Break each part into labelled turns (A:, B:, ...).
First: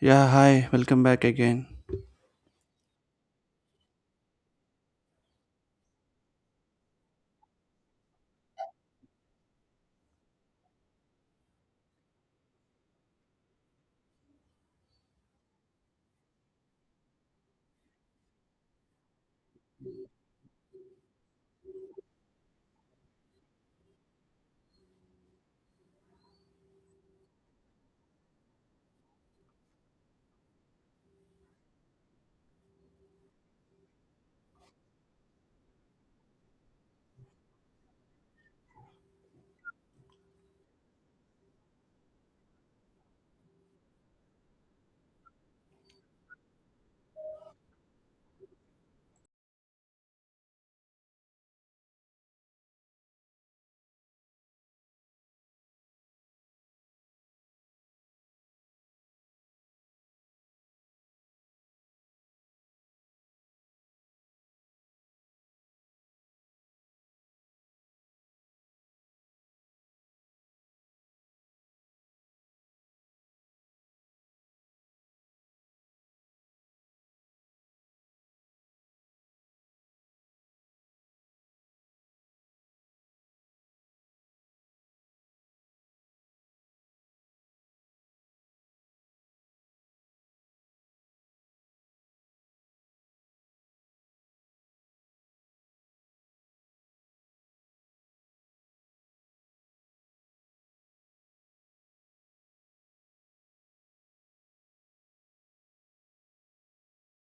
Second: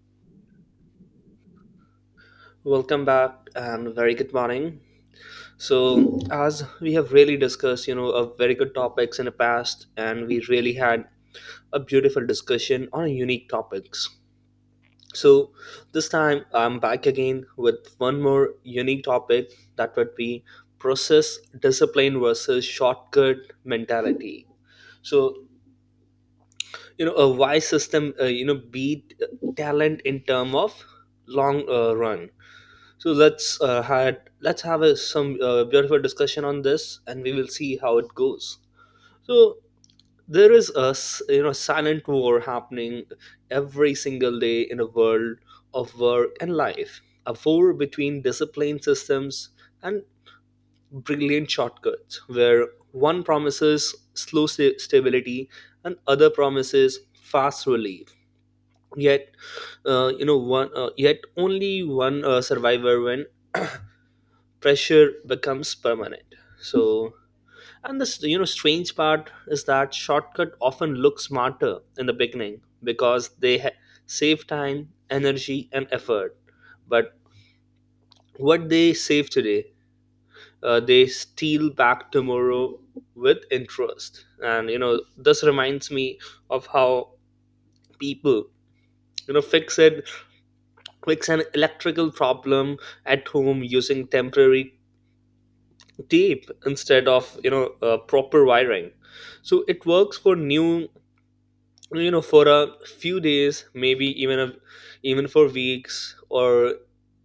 A: Yeah, hi, welcome back again.
B: Welcome back and very good morning. As we have really discussed, you know, a very good topics in the past, and we really had a beautiful discussion on unique topics. So, this time I'm back again with one more unique topic that would be process discipline versus shortcut mentality. So, you know, a wise system, you know, beat talent in term of long run. So let's have a, some beautiful discussion on this, and we will see how it goes. So there is a you know silent war happening every single day in a world of work and life, a war between disciplined systems and brilliant shortcuts, where one promises slow stability and other promises fast relief. Yet, you know, one yet only one survivor when pressure becomes permanent. So, and this you know strange part is that shortcut often looks smarter in the beginning because save time energy and effort, but what they save today they steal back tomorrow with interest. And you know this reminds me of how people you know fix an electrical problem at home using temporary tape instead of you know proper wiring. So it works for new you know for a few days, maybe even a, even for weeks, or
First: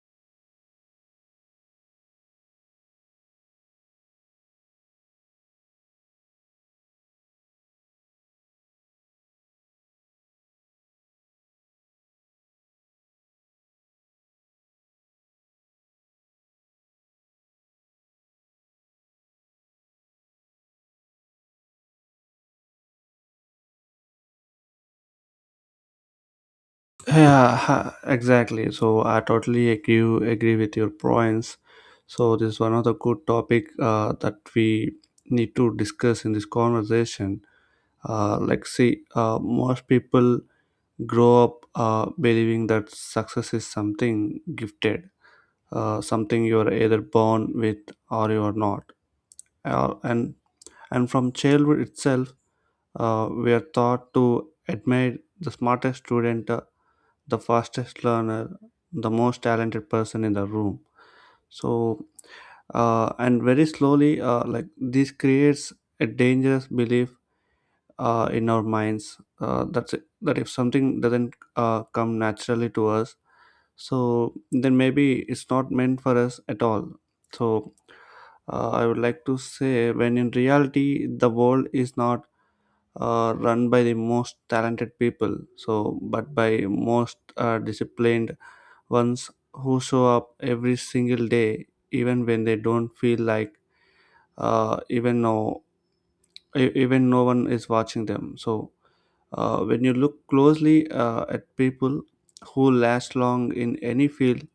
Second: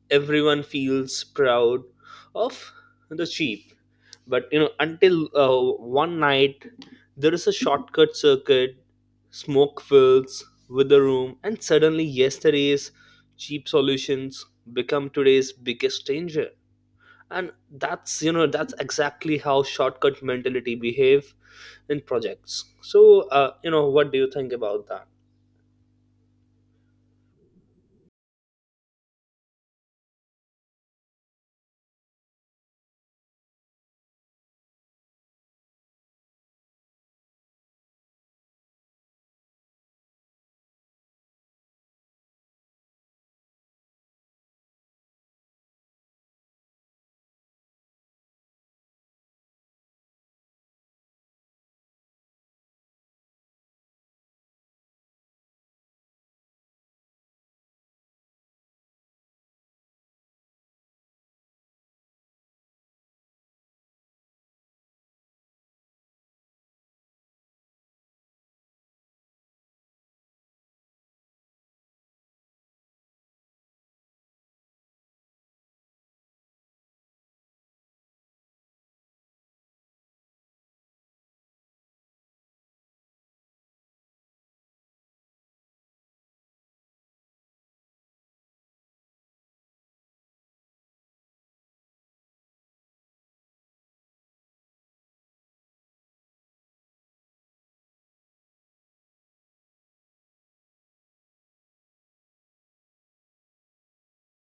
B: everyone feels proud of the cheap, but you know until one night there is a shortcut circuit, smoke fills with the room and suddenly yesterday's cheap solutions become today's biggest danger. And that's you know that's exactly how shortcut mentality behave in projects. So you know what do you think about that?
A: Yeah, exactly. So I totally agree with your points. So this is one of the good topic that we need to discuss in this conversation. Like, see, most people grow up believing that success is something gifted, something you are either born with or you are not. Uh, and and from childhood itself, we are taught to admire the smartest student, the fastest learner, the most talented person in the room. So, and very slowly, like this creates a dangerous belief in our minds, that's it, that if something doesn't come naturally to us, so then maybe it's not meant for us at all. So, I would like to say, when in reality the world is not run by the most talented people, so but by most disciplined ones who show up every single day even when they don't feel like, uh, even no even no one is watching them. So when you look closely at people who last long in any field,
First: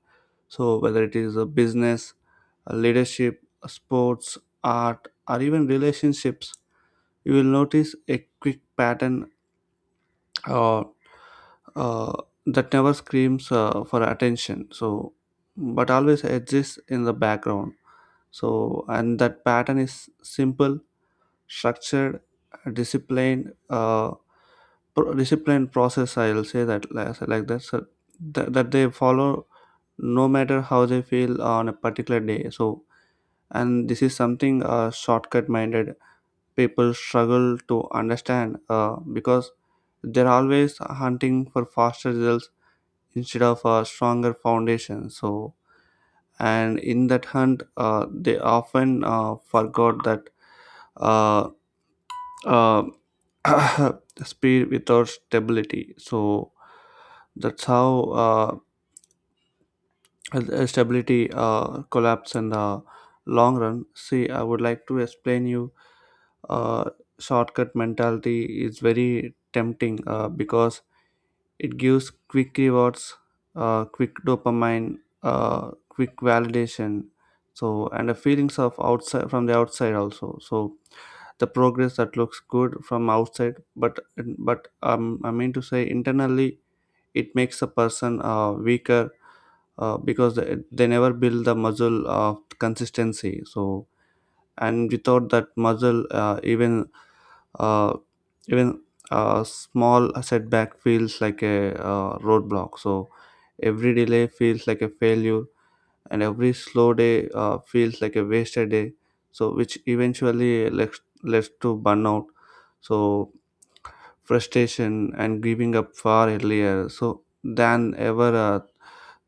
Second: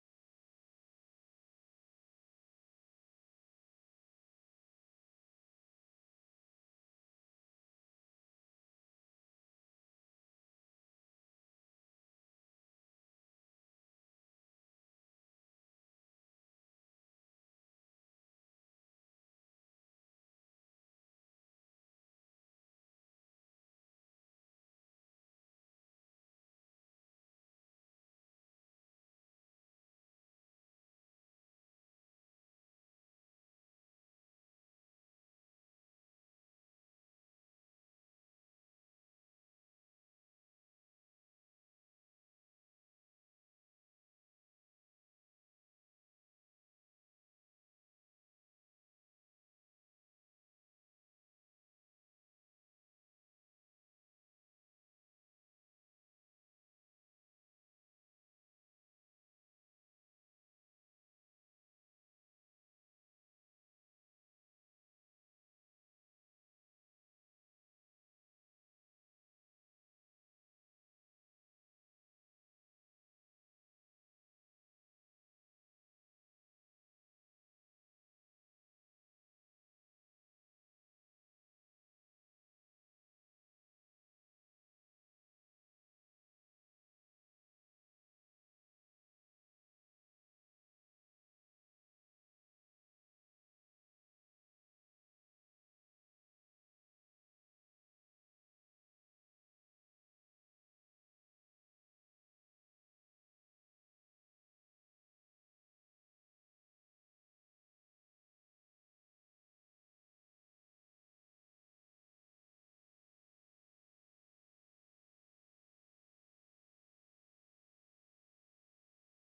A: so whether it is a business, a leadership, a sports, art, or even relationships, you will notice a quick pattern uh, uh, that never screams for attention, so but always exists in the background, so and that pattern is simple, structured, disciplined uh, disciplined process. I'll say that, like that, so that they follow no matter how they feel on a particular day. So and this is something shortcut minded people struggle to understand because they're always hunting for faster results instead of a stronger foundation. So and in that hunt they often forgot that uh, uh, speed without stability, so that's how uh, stability collapse in the long run. See, I would like to explain you, uh, shortcut mentality is very tempting because it gives quick rewards, quick dopamine, quick validation. So and the feelings of outside, from the outside also. So the progress that looks good from outside, but I mean to say, internally it makes a person weaker because they never build the muscle of consistency. So and without that muscle, uh, even a small setback feels like a, roadblock, so every delay feels like a failure, and every slow day feels like a wasted day, so which eventually leads to burnout, so frustration, and giving up far earlier so than ever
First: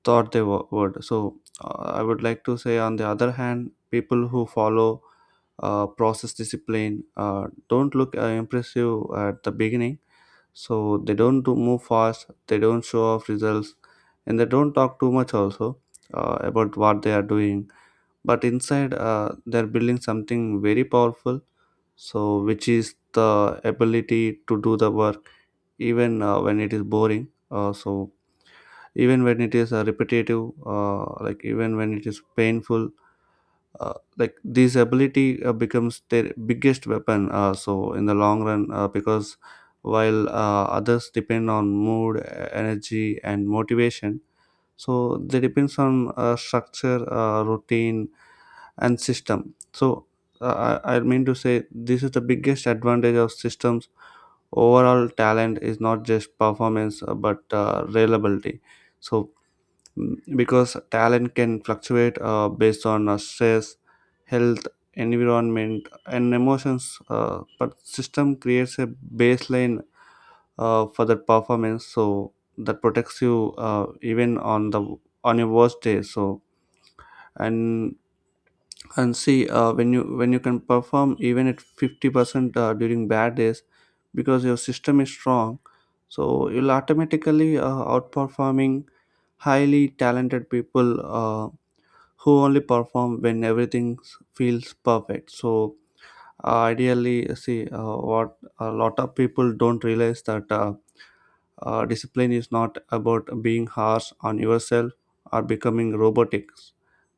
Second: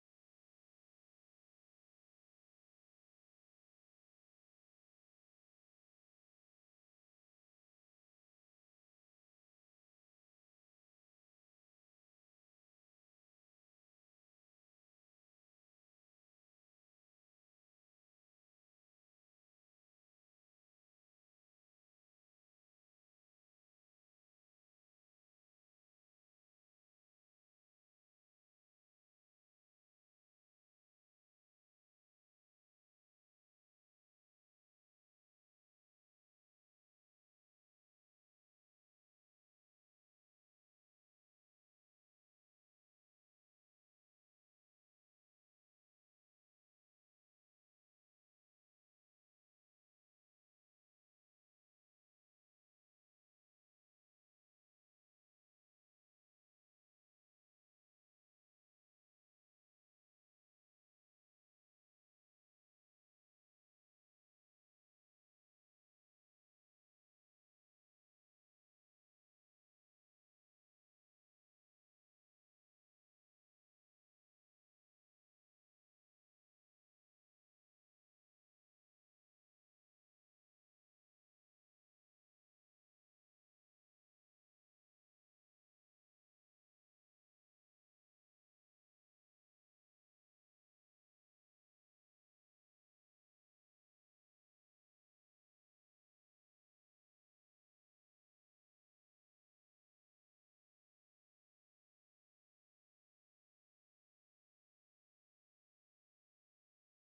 A: thought they would. So I would like to say, on the other hand, people who follow process discipline don't look impressive at the beginning. So they don't do move fast, they don't show off results, and they don't talk too much also about what they are doing. But inside, they're building something very powerful. So, which is the ability to do the work even when it is boring. So even when it is repetitive, like, even when it is painful, like this ability becomes their biggest weapon, so in the long run, because while others depend on mood, energy, and motivation, so they depends on structure, routine, and system. So I mean to say, this is the biggest advantage of systems overall. Talent is not just performance, but reliability. So Mm, because talent can fluctuate based on stress, health, environment, and emotions, but system creates a baseline for the performance, so that protects you even on your worst day. So and and see, when you can perform even at 50% during bad days because your system is strong, so you'll automatically outperforming highly talented people, who only perform when everything feels perfect. So ideally, see, what a lot of people don't realize that discipline is not about being harsh on yourself or becoming robotic,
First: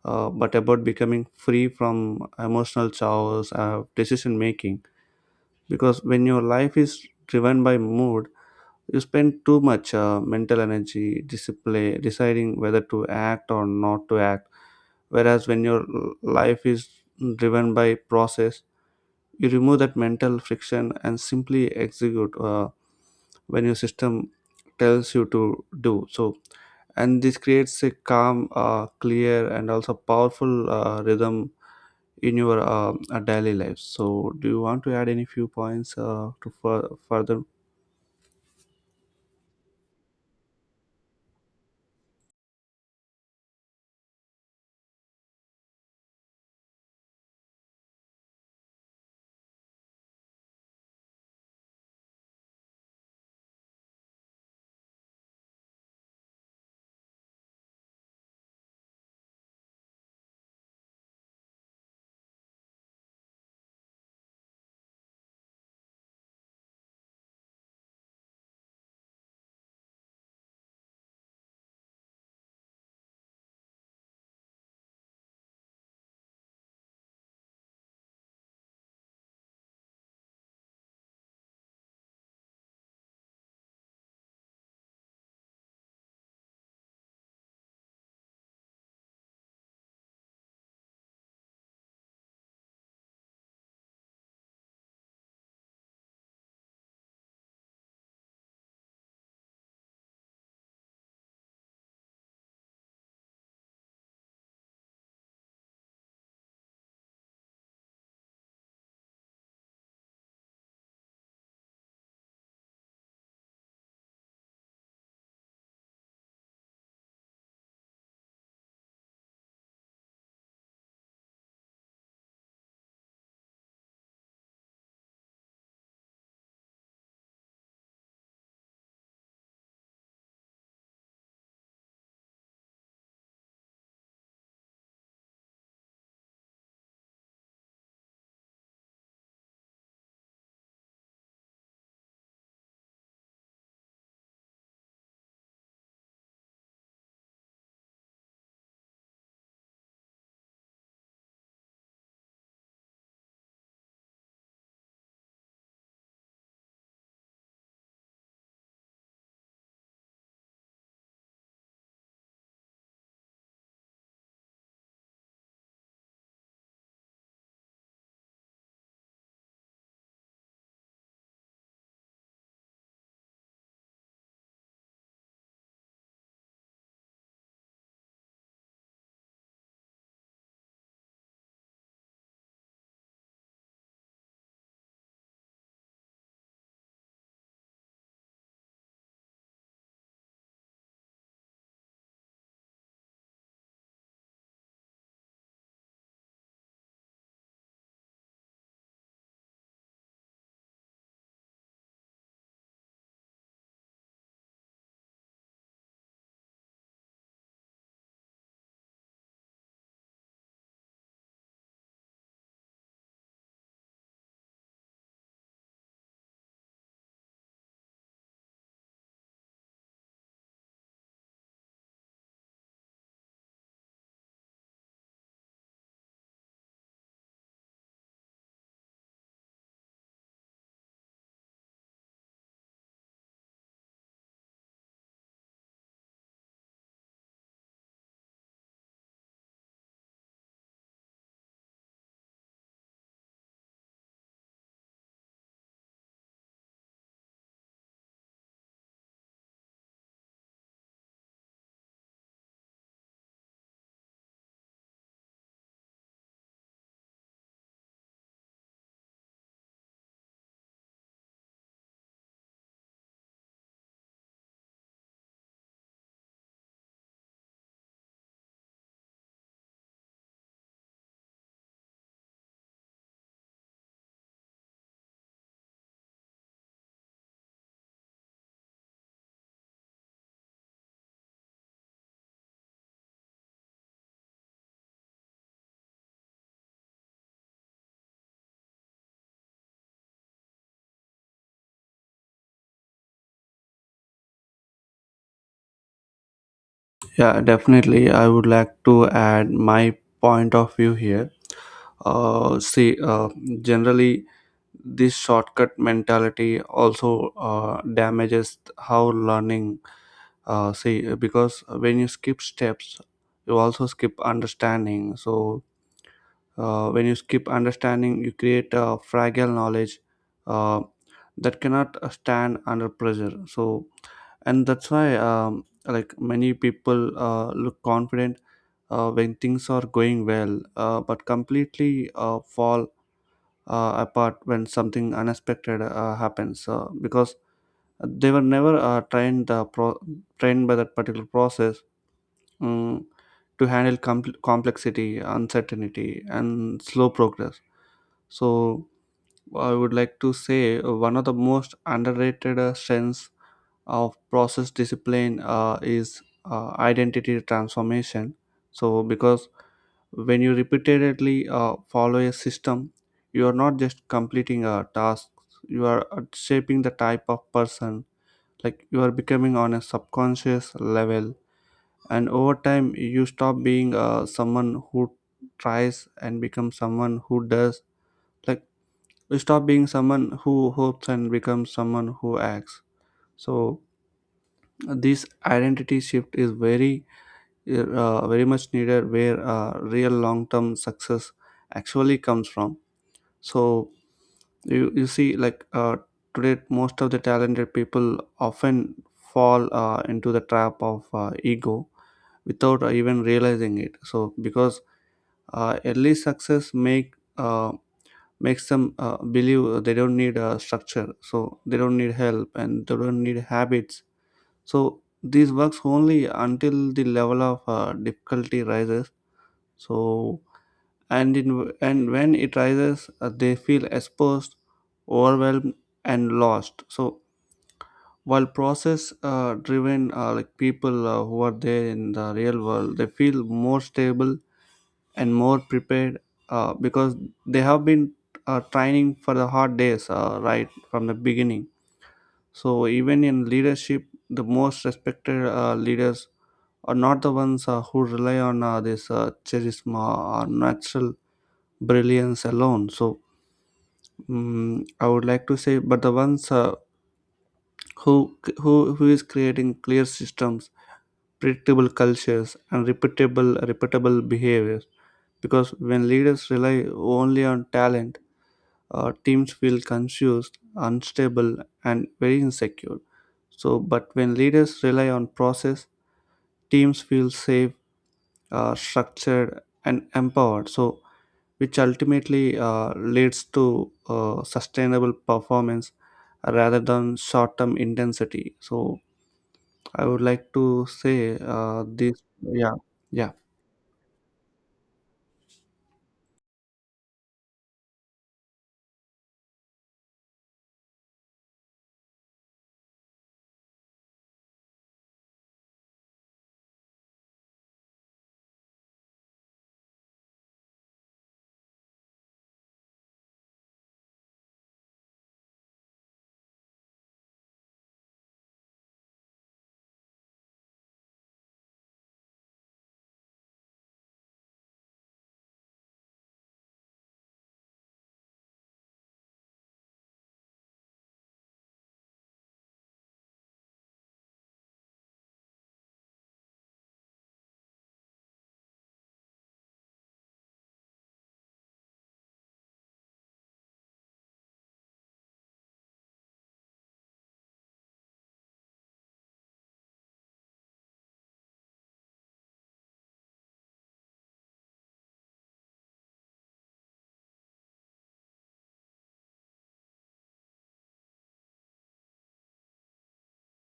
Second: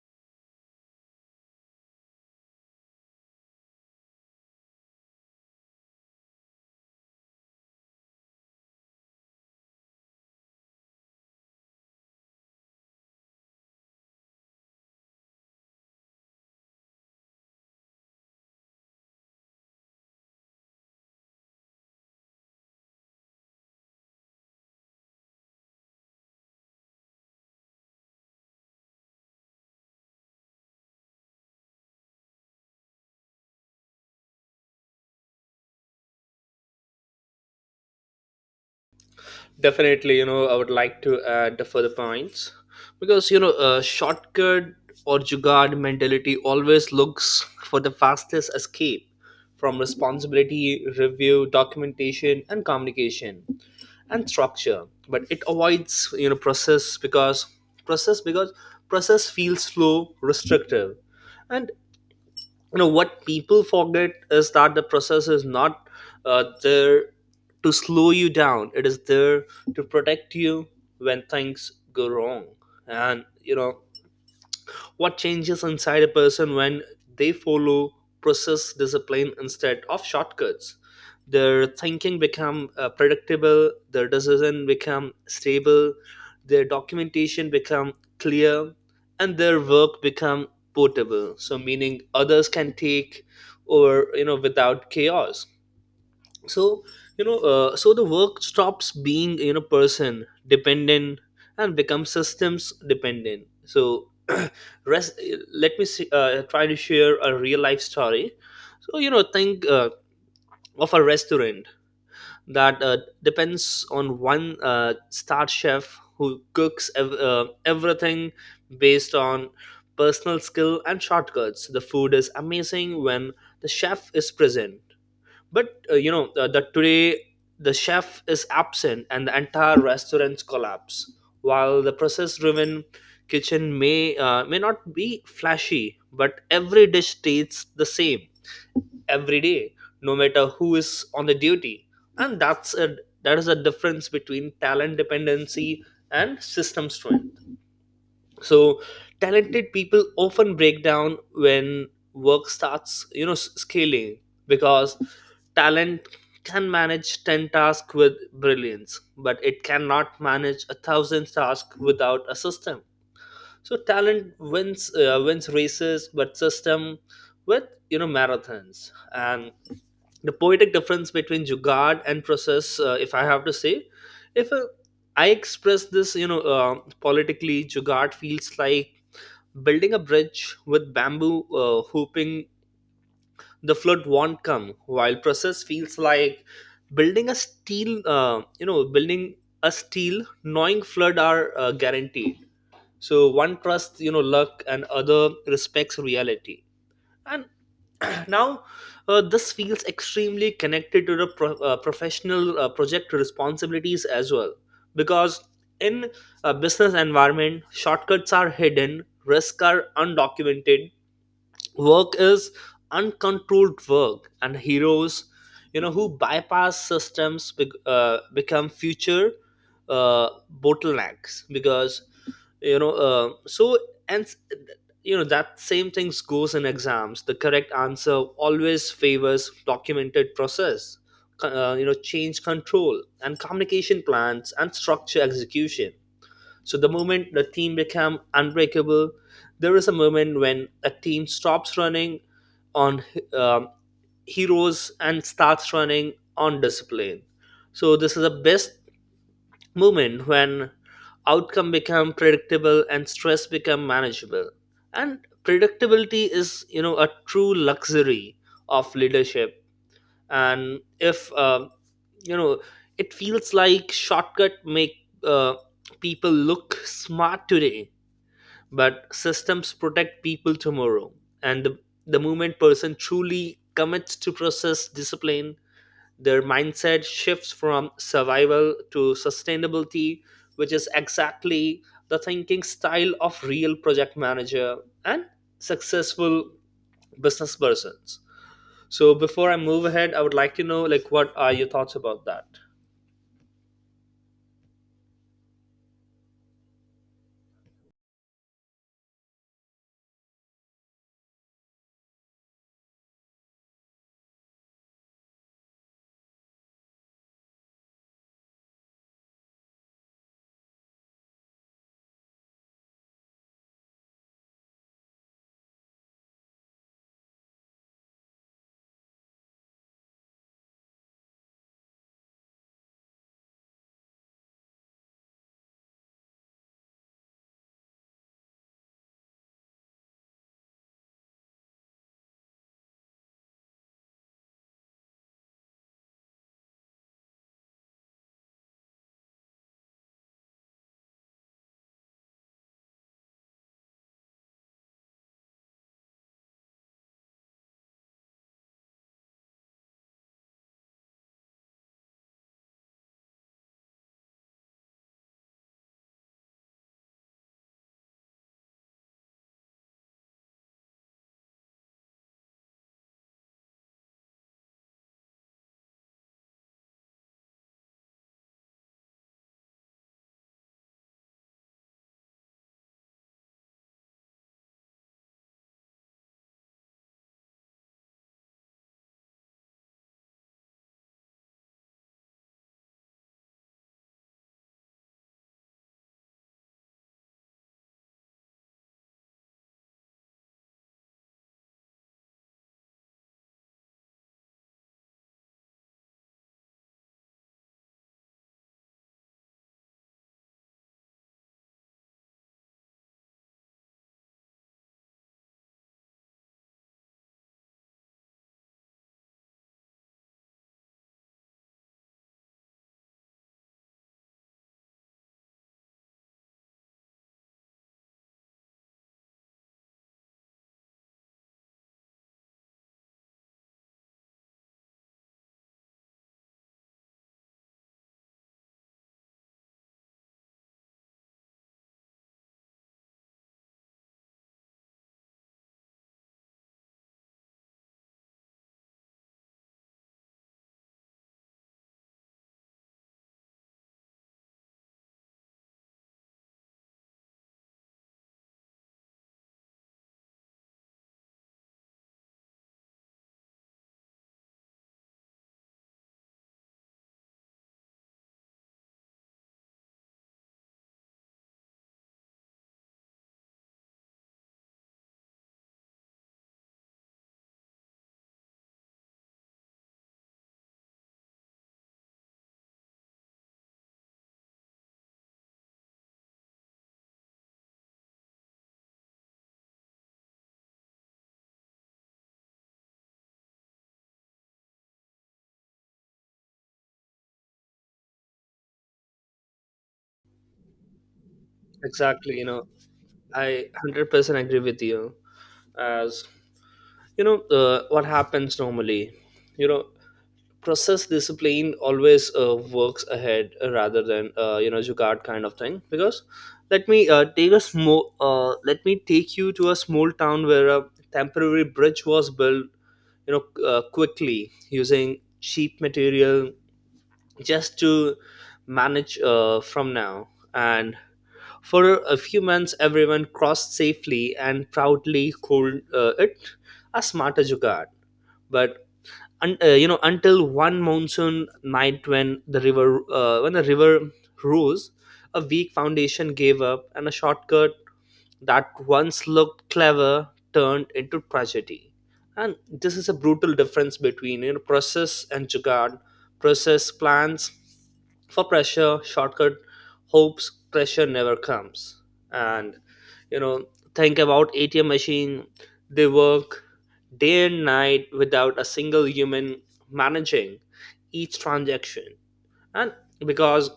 A: but about becoming free from emotional chaos of decision making. Because when your life is driven by mood, you spend too much mental energy display deciding whether to act or not to act, whereas when your life is driven by process, you remove that mental friction and simply execute, when your system tells you to do so. And this creates a calm, clear, and also powerful rhythm in your daily life. So do you want to add any few points to further?
B: Definitely you know I would like to add the further points, because you know shortcut or jugaad mentality always looks for the fastest escape from responsibility review documentation and communication and structure, but it avoids you know process because process because process feels slow restrictive. And you know what people forget is that the process is not there to slow you down, it is there to protect you when things go wrong. And you know what changes inside a person when they follow process discipline instead of shortcuts? Their thinking become predictable, their decision become stable, their documentation become clear, and their work become portable, so meaning others can take over you know without chaos. So you know so the work stops being you know person dependent and becomes systems dependent. So rest, let me see, try to share a real life story. So you know think of a restaurant that depends on one star chef who cooks everything based on personal skill and shortcuts. The food is amazing when the chef is present, but you know that today the chef is absent and the entire restaurants collapse, while the process driven kitchen may not be flashy but every dish tastes the same every day, no matter who is on the duty. And that is a difference between talent dependency and system strength. So talented people often break down when work starts you know scaling, because talent can manage 10 tasks with brilliance but it cannot manage 1,000 tasks without a system. So talent wins wins races but system with you know marathons. And the poetic difference between jugad and process, if I have to say, if I express this, you know, politically. Jugad feels like building a bridge with bamboo hooping, the flood won't come. While process feels like building a steel, knowing flood are guaranteed. So one trusts, you know, luck, and other respects reality. And now, this feels extremely connected to the professional project responsibilities as well, because in a business environment, shortcuts are hidden, risks are undocumented, work is uncontrolled, work and heroes you know who bypass systems become future uh, bottlenecks, because you know so and you know that same things goes in exams. The correct answer always favors documented process, you know change control and communication plans and structure execution. So the moment the team become unbreakable, there is a moment when a team stops running on um, heroes and starts running on discipline. So this is the best moment when outcome become predictable and stress become manageable. And predictability is you know a true luxury of leadership. And if you know, it feels like shortcut make uh, people look smart today but systems protect people tomorrow. And the moment person truly commits to process discipline, their mindset shifts from survival to sustainability, which is exactly the thinking style of real project manager and successful business persons. So before I move ahead I would like to know like what are your thoughts about that?
A: Yeah, definitely, I would like to add my point of view here. See, generally this shortcut mentality also damages how learning. See, because when you skip steps, you also skip understanding. So when you skip understanding, you create a fragile knowledge uh, that cannot stand under pressure. So and that's why like, many people look confident when things are going well, but completely fall apart when something unexpected happens, because they were never trained by that particular process, um, to handle complexity, uncertainty, and slow progress. So I would like to say one of the most underrated strengths of process discipline is identity transformation. So because when you repeatedly follow a system, you are not just completing a task, you are shaping the type of person, like, you are becoming on a subconscious level. And over time, you stop being someone who tries and become someone who does. Like, you stop being someone who hopes and becomes someone who acts. So this identity shift is very, very much needed, where real long term success actually comes from. So you see, like, today most of the talented people often fall into the trap of ego without even realizing it, so because early success makes them believe they don't need a structure, so they don't need help, and they don't need habits. So this works only until the level of difficulty rises, so and when it rises, they feel exposed, overwhelmed, and lost. So while process driven, like, people who are there in the real world, they feel more stable and more prepared, because they have been training for the hard days right from the beginning. So even in leadership, the most respected leaders are not the ones who rely on this charisma or natural brilliance alone. So Mm, I would like to say, but the ones who is creating clear systems, predictable cultures, and repeatable behaviors. Because when leaders rely only on talent, teams feel confused, unstable, and very insecure. So, but when leaders rely on process, teams feel safe, structured, and empowered. So, which ultimately leads to sustainable performance rather than short term intensity. So, I would like to say this,
B: Exactly, you know,
A: yeah, yeah.
B: I 100% agree with you. As you know what happens normally you know process discipline always works ahead rather than you know jugaad kind of thing. Because let me take you to a small town where a temporary bridge was built, you know, quickly, using cheap material just to manage from now. And for a few months everyone crossed safely and proudly called it a smarter jugaad, but you know until one monsoon night when the river rose, a weak foundation gave up and a shortcut that once looked clever turned into tragedy. And this is a brutal difference between you know, process and jugaad. Process plans for pressure, shortcut hopes, pressure never comes. And you know, think about ATM machine. They work day and night without a single human managing each transaction. And because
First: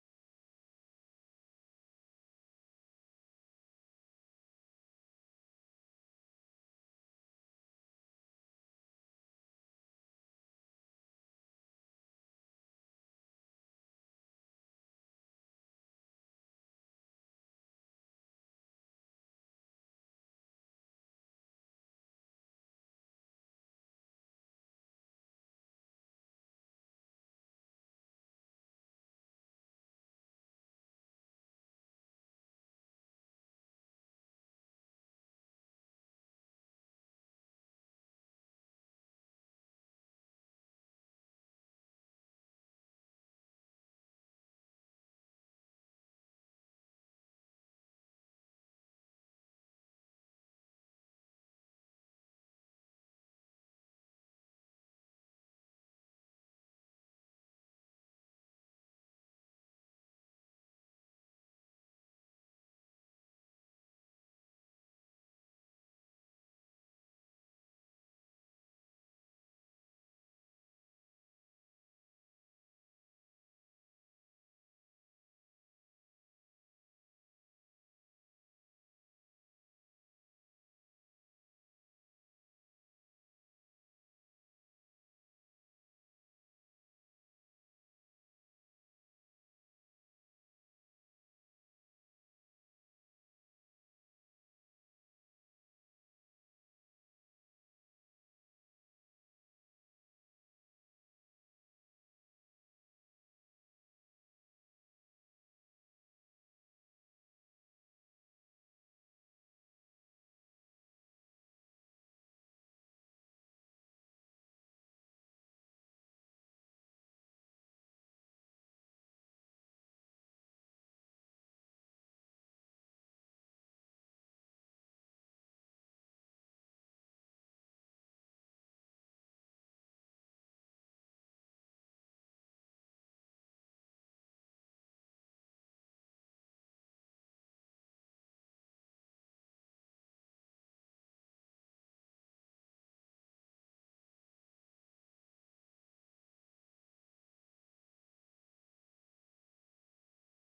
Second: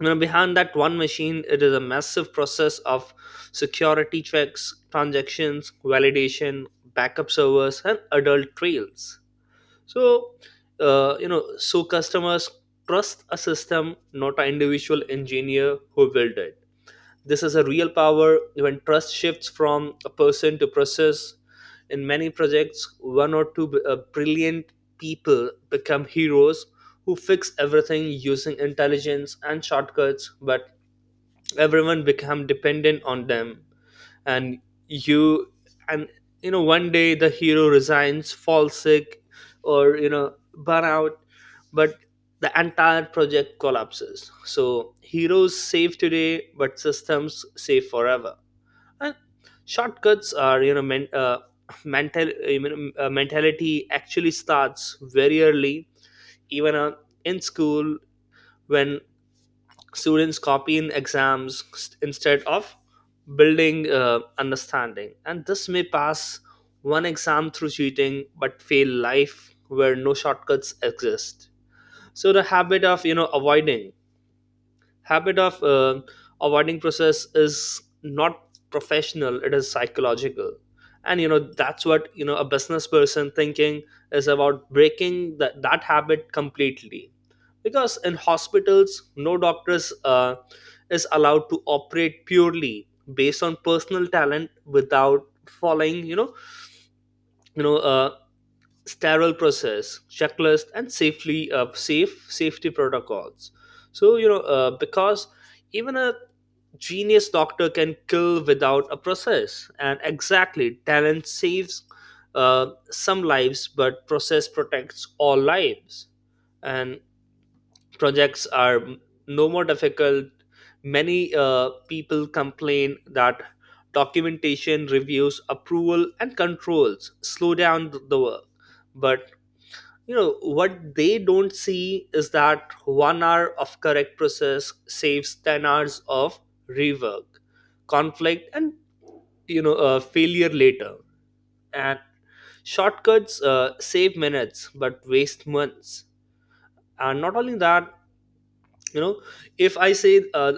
B: you know, behind that one machine it is a massive process of security checks, transactions validation, backup servers and adult trails. So you know so customers trust a system, not an individual engineer who built it. This is a real power when trust shifts from a person to process. In many projects one or two brilliant people become heroes who fix everything using intelligence and shortcuts, but everyone become dependent on them. And you and you know one day the hero resigns, falls sick, or you know burn out, but the entire project collapses. So heroes save today but systems save forever. And shortcuts are you know mentality actually starts very early, even in school, when students copying exams instead of building understanding. And this may pass one exam through cheating but fail life where no shortcuts exist. So the habit of you know avoiding habit of avoiding process is not professional, it is psychological. And you know that's what you know a business person thinking is about breaking that habit completely. Because in hospitals no doctors is allowed to operate purely based on personal talent without following you know sterile process checklist and safely safe safety protocols. So you know because even a genius doctor can kill without a process. And exactly talent saves some lives but process protects all lives. And projects are no more difficult. Many people complain that documentation reviews approval and controls slow down the work, but you know what they don't see is that 1 hour of correct process saves 10 hours of rework, conflict and you know failure later. And shortcuts save minutes but waste months. And not only that, you know, if I say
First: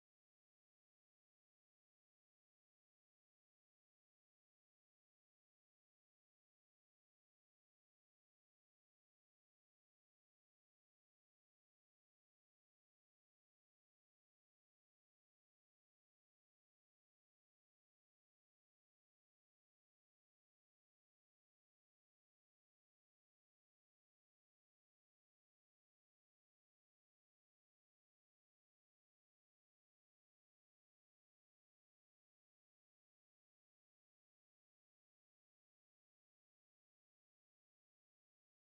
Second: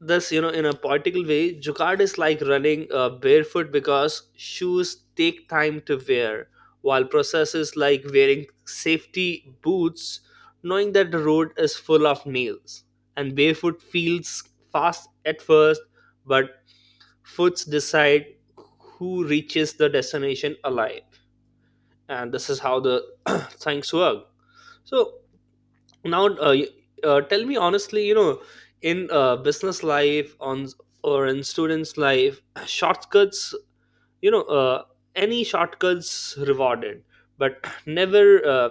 B: this you know in a particular way, jugad is like running barefoot because shoes take time to wear, while processes like wearing safety boots, knowing that the road is full of nails. And barefoot feels fast at first, but foots decide who reaches the destination alive. And this is how the things work. So now tell me honestly you know in business life on or in students life shortcuts you know any shortcuts rewarded but never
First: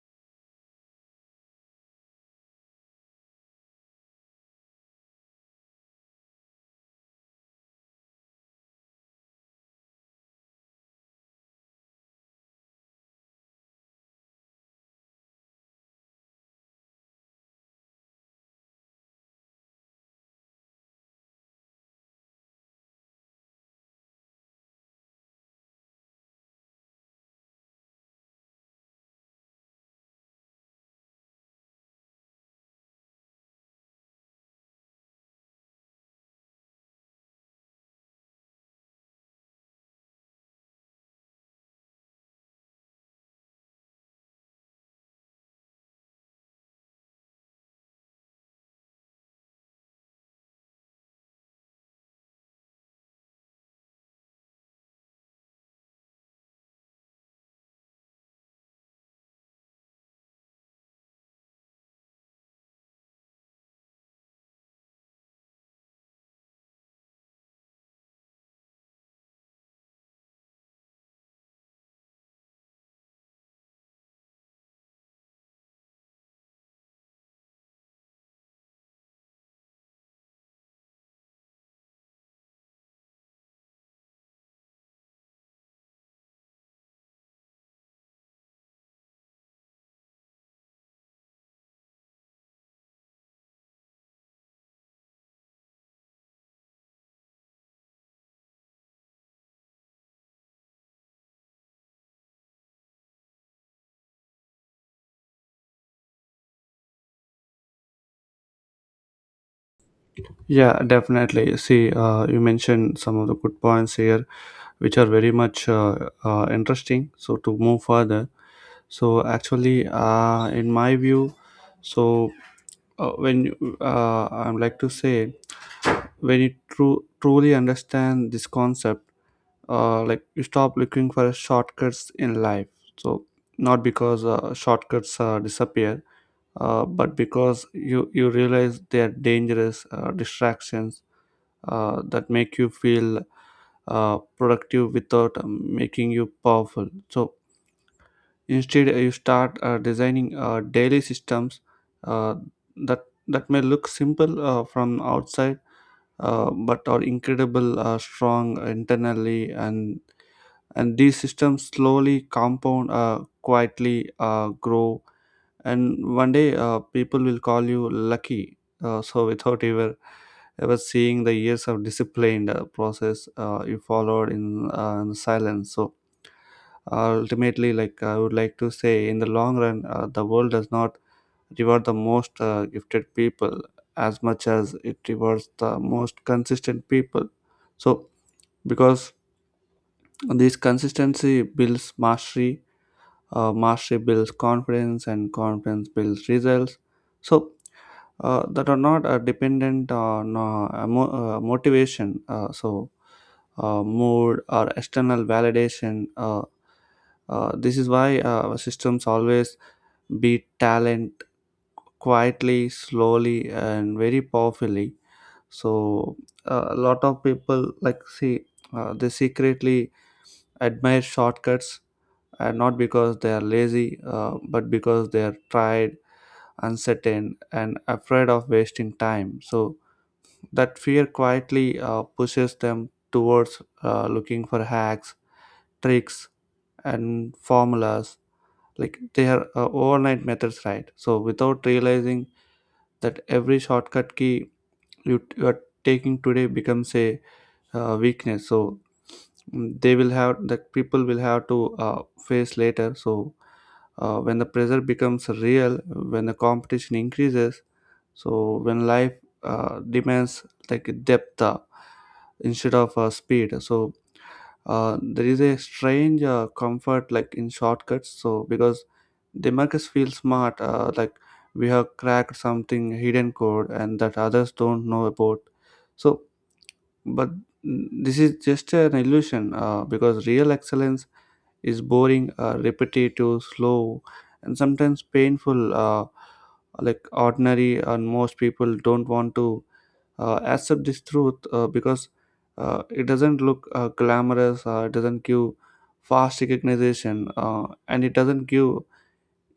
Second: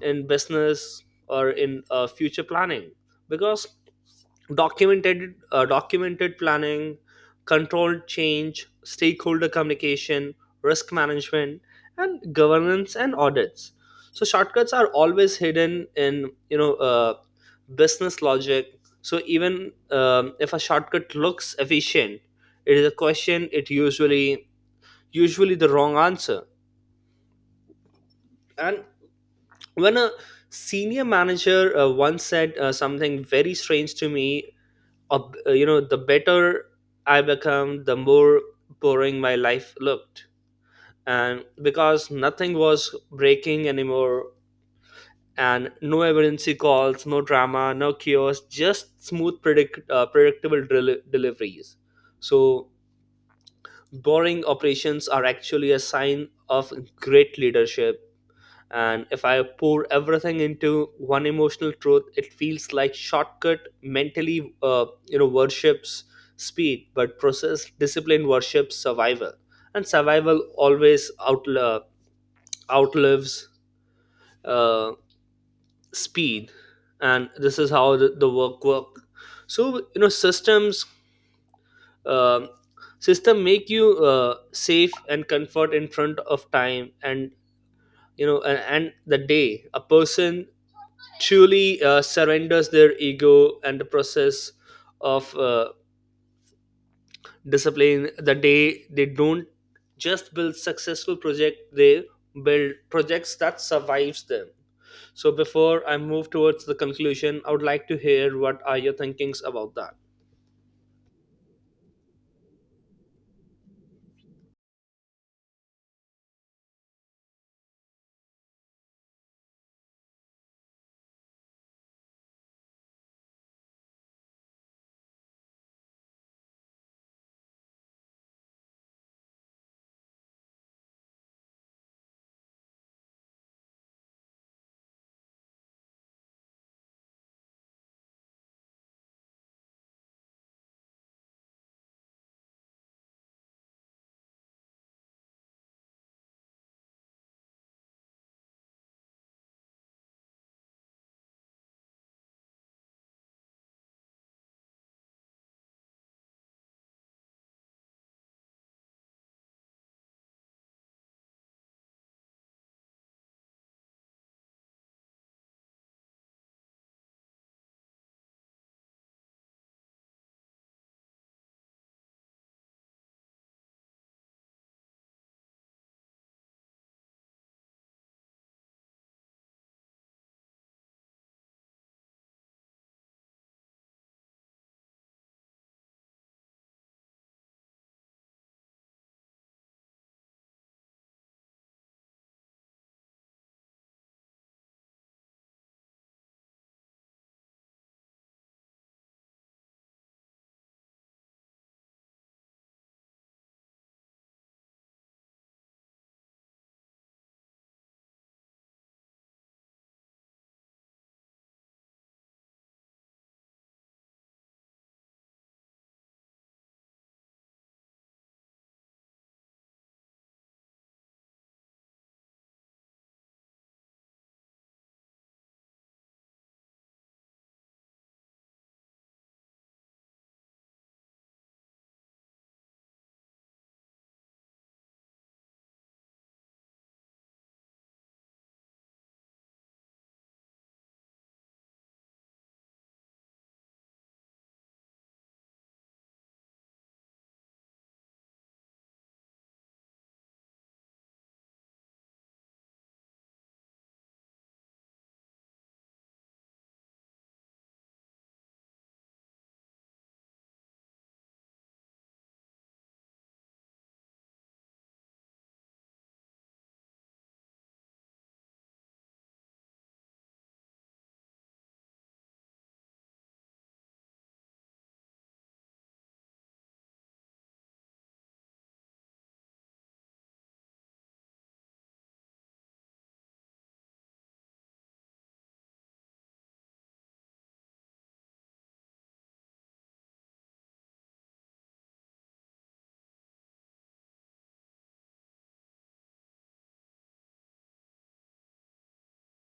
B: in business or in future planning, because documented planning, controlled change, stakeholder communication, risk management and governance and audits. So shortcuts are always hidden in you know business logic. So even if a shortcut looks efficient, it is a question, it usually the wrong answer. And when a senior manager once said something very strange to me, you know the better I become the more boring my life looked. And because nothing was breaking anymore and no emergency calls, no drama, no chaos, just smooth predictable deliveries. So boring operations are actually a sign of great leadership. And if I pour everything into one emotional truth, it feels like shortcut mentally you know worships speed but process discipline worships survival. And survival always outlives uh, speed. And this is how the work. So you know systems um system make you safe and comfort in front of time. And you know and the day a person truly surrenders their ego and the process of discipline, the day they don't just build successful project, they build projects that survives them. So before I move towards the conclusion I would like to hear what are your thinkings about that?
A: Yeah, definitely. See, you mentioned some of the good points here, which are very much interesting. So to move further, so actually, in my view, so I would like to say, when you truly understand this concept, like, you stop looking for shortcuts in life, so not because shortcuts disappear, but because you realize they are dangerous distractions that make you feel productive without making you powerful. So instead you start designing daily systems, uh, that may look simple from outside, but are incredible strong internally. And these systems slowly compound, quietly grow, and one day people will call you lucky, so without ever seeing the years of disciplined process you followed in silence. So ultimately, like, I would like to say, in the long run the world does not reward the most gifted people as much as it rewards the most consistent people. So because this consistency builds mastery, mastery builds confidence, and confidence builds results, so that are not dependent on motivation, so mood or external validation. This is why our systems always beat talent, quietly, slowly, and very powerfully. So a lot of people, like, see, they secretly admire shortcuts, and not because they are lazy, but because they are tired, uncertain, and afraid of wasting time. So that fear quietly pushes them towards looking for hacks, tricks, and formulas. Like, they are overnight methods, right? So without realizing that every shortcut key you are taking today becomes a weakness. So mm, they will have that, people will have to face later. So when the pressure becomes real, when the competition increases, so when life demands, like, depth, instead of speed, so there is a strange comfort, like, in shortcuts, so because demarcus feels smart, like we have cracked something hidden code, and that others don't know about. So but mm, this is just an illusion because real excellence is boring, repetitive, slow, and sometimes painful. Like, ordinary, and most people don't want to accept this truth because it doesn't look glamorous, it doesn't give fast recognition, and it doesn't give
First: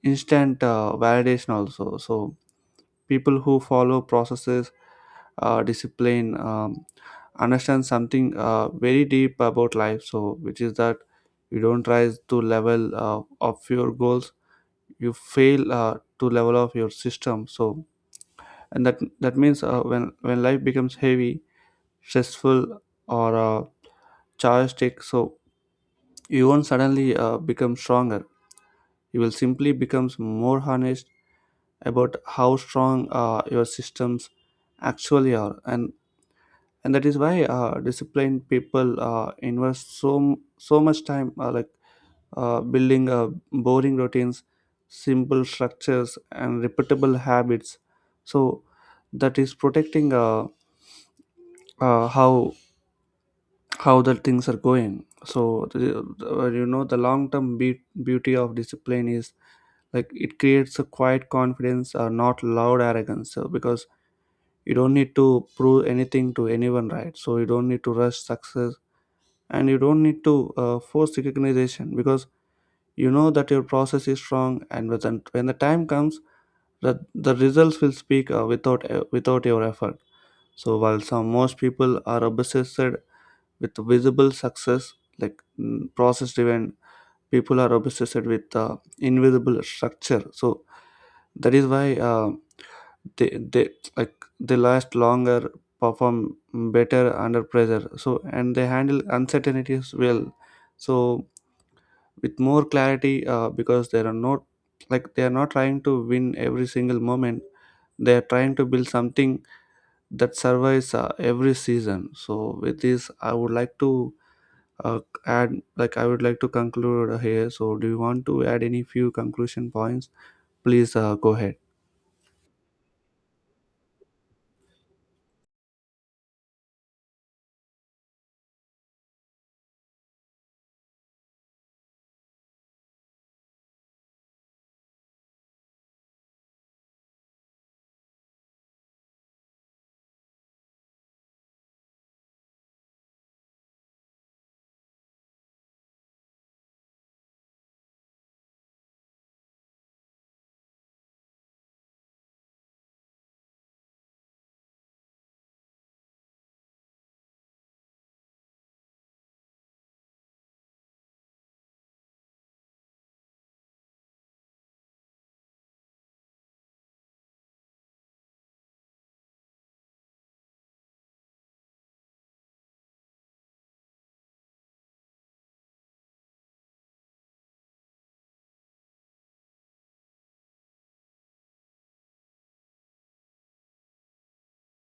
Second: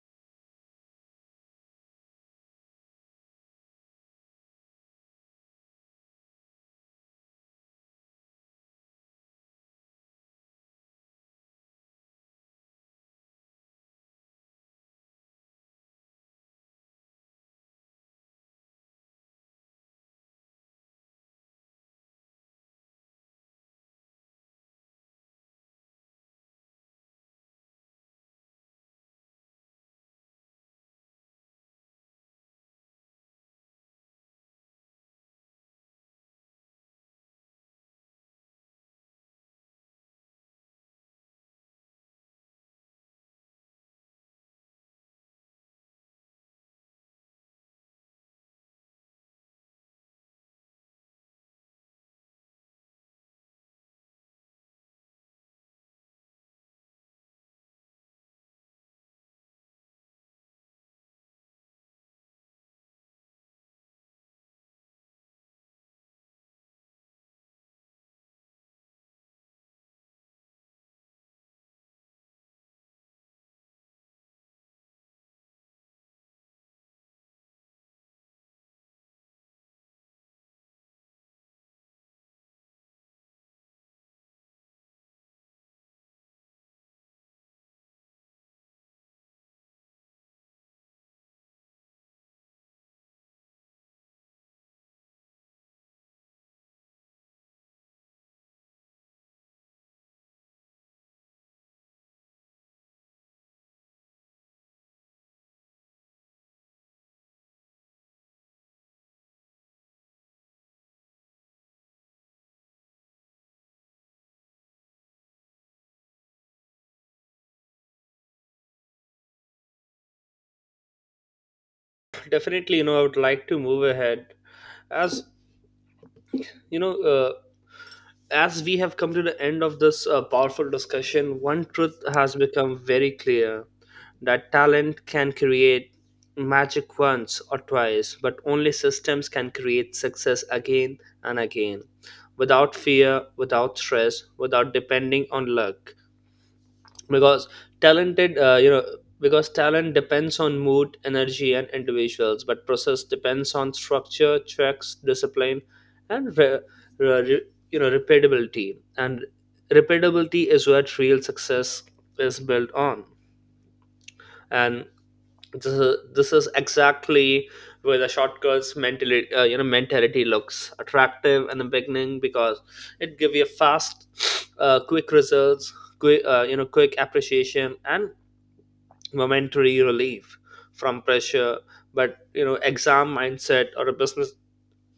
A: instant validation also. So people who follow processes discipline understand something very deep about life, so which is that you don't rise to level of your goals, you fail to level of your system. So and that means, when life becomes heavy, stressful, or charged, so you won't suddenly become stronger, you will simply becomes more honest about how strong your systems actually are. And that is why disciplined people invest so so much time, like, building boring routines, simple structures, and repeatable habits, so that is protecting how the things are going. So the, the the long term beauty of discipline is, like, it creates a quiet confidence, not loud arrogance, so because you don't need to prove anything to anyone, right? So you don't need to rush success, and you don't need to force recognition, because you know that your process is strong, and when the time comes that the results will speak, without without your effort. So while some, most people are obsessed with visible success, like, mm, process driven people are obsessed with invisible structure. So that is why they they like they last longer, perform better under pressure, so and they handle uncertainties well, so with more clarity, because they are not trying to win every single moment, they are trying to build something that survives every season. So with this I would like to uh, add, like, I would like to conclude here. So do you want to add any few conclusion points? Please go ahead.
B: Definitely you know I would like to move ahead. As you know as we have come to the end of this powerful discussion, one truth has become very clear, that talent can create magic once or twice, but only systems can create success again and again, without fear, without stress, without depending on luck. Because talented you know because talent depends on mood, energy and individuals, but process depends on structure, checks, discipline and re- you know repeatability. And repeatability is what real success is built on. And this is exactly where the shortcuts mentally you know mentality looks attractive in the beginning, because it give you fast quick results, quick you know quick appreciation and momentary relief from pressure. But you know exam mindset or a business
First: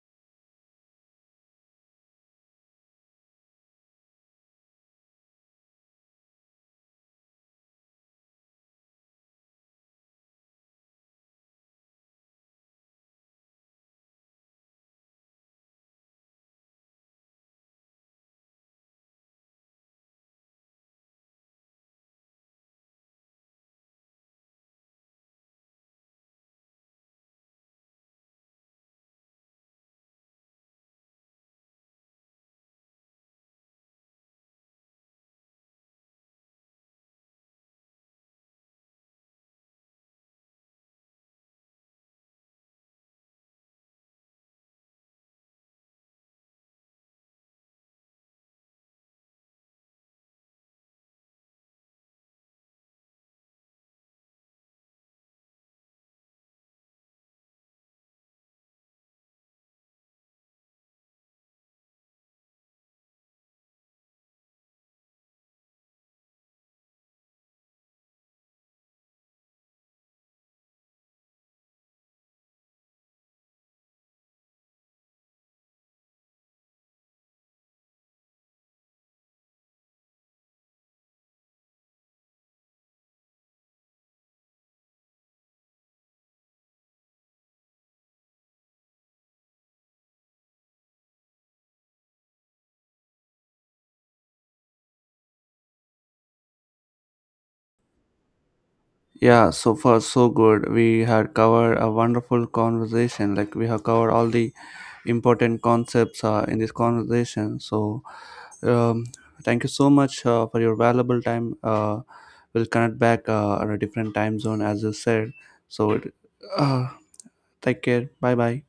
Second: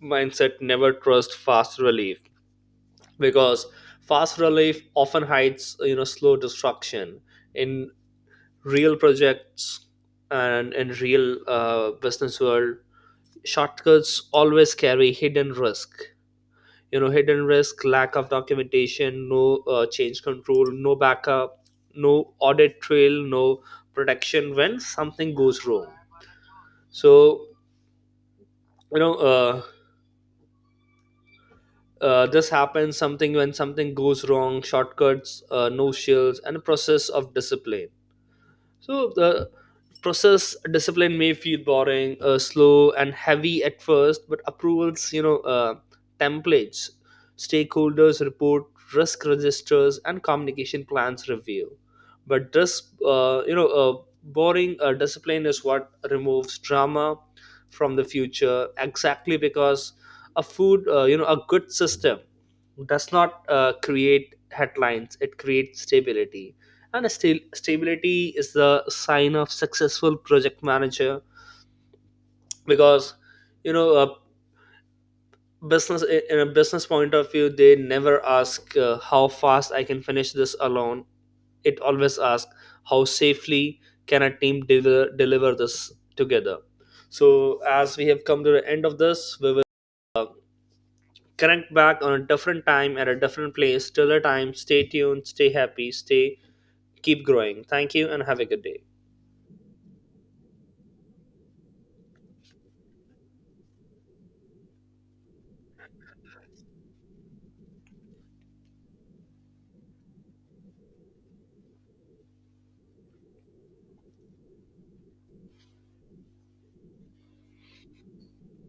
B: mindset never trust fast relief, because fast relief often hides you know slow destruction in real projects and in real business world. Shortcuts always carry hidden risk, you know hidden risk, lack of documentation, no change control, no backup, no audit trail, no protection when something goes wrong. So you know this happens something when something goes wrong, shortcuts no shills and a process of discipline. So the process discipline may feel boring, slow, and heavy at first, but approvals, you know, templates, stakeholders report, risk registers, and communication plans review. But this, you know, boring discipline is what removes drama from the future, exactly because a you know, a good system does not create headlines; it creates stability. And stability is the sign of successful project manager. Because you know a business in a business point of view, they never ask how fast I can finish this alone, it always asks how safely can a team deliver this together. So as we have come to the end of this, we will connect back on a different time at a different place. Till the time, stay tuned, stay happy, stay keep growing. Thank you and have a good day.
A: Yeah, so far so good. We had covered a wonderful conversation. Like we have covered all the important concepts in this conversation. So, um, thank you so much for your valuable time. We'll connect back at a different time zone, as you said. So, it, uh, take care. Bye bye.